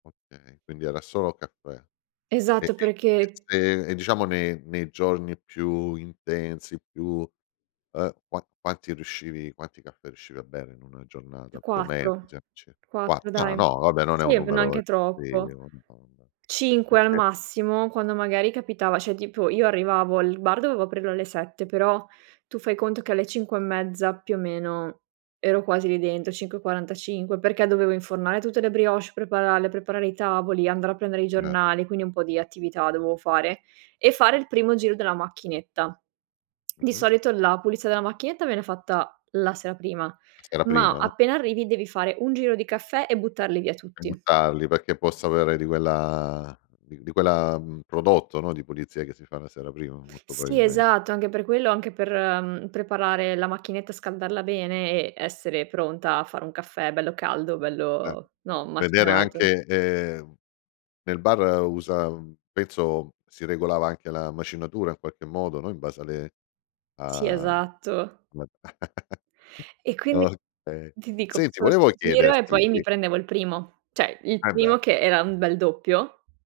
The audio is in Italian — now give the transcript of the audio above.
Okay, quindi era solo caffè. E Esatto, e e perché se e diciamo ne nei giorni più intensi, più, ehm, qua quanti riuscivi quanti caffè riuscivi a bere in una Eh, giornata più o meno così 4. [unintelligible] qua 4 ah dai. no vabbè, non è un Sì, numero e neanche sì troppo. non. [unintelligible] 5 al Eh-eh. massimo, quando magari capitava cioè tipo io arrivavo al bar, dovevo aprirlo alle 7, però tu fai conto che alle 5 e mezza più o meno ero quasi lì dentro, 5.45, perché dovevo infornare tutte le brioches, prepararle, preparare i tavoli, andare a prendere i N giornali, quindi un po' di attività dovevo fare, e fare il primo giro della macchinetta. Di Mh-mh. solito la pulizia della macchinetta viene fatta la sera prima, Era ma prima, no. appena arrivi devi fare un giro di caffè e buttarli via E tutti. buttarli perché possa avere di quella di di quella, mhmm, prodotto, no, di pulizia che si fa la sera prima molto Sì, probabilme esatto, anche per quello, anche per, mhmm, preparare la macchinetta, scaldarla bene e essere pronta a fare un caffè bello caldo, Eh, bello, no, vedere macinato. anche ehm, nel bar usa un penso si regolava anche la macinatura in qualche modo, no, in base a le Sì, a mhmm, esatto. [unintelligible] E quindi okay. ti dico, Senti facevo questo volevo sto giro e chiederti poi mi sì. prendevo il primo. Cioè, il E beh. primo che era un bel doppio,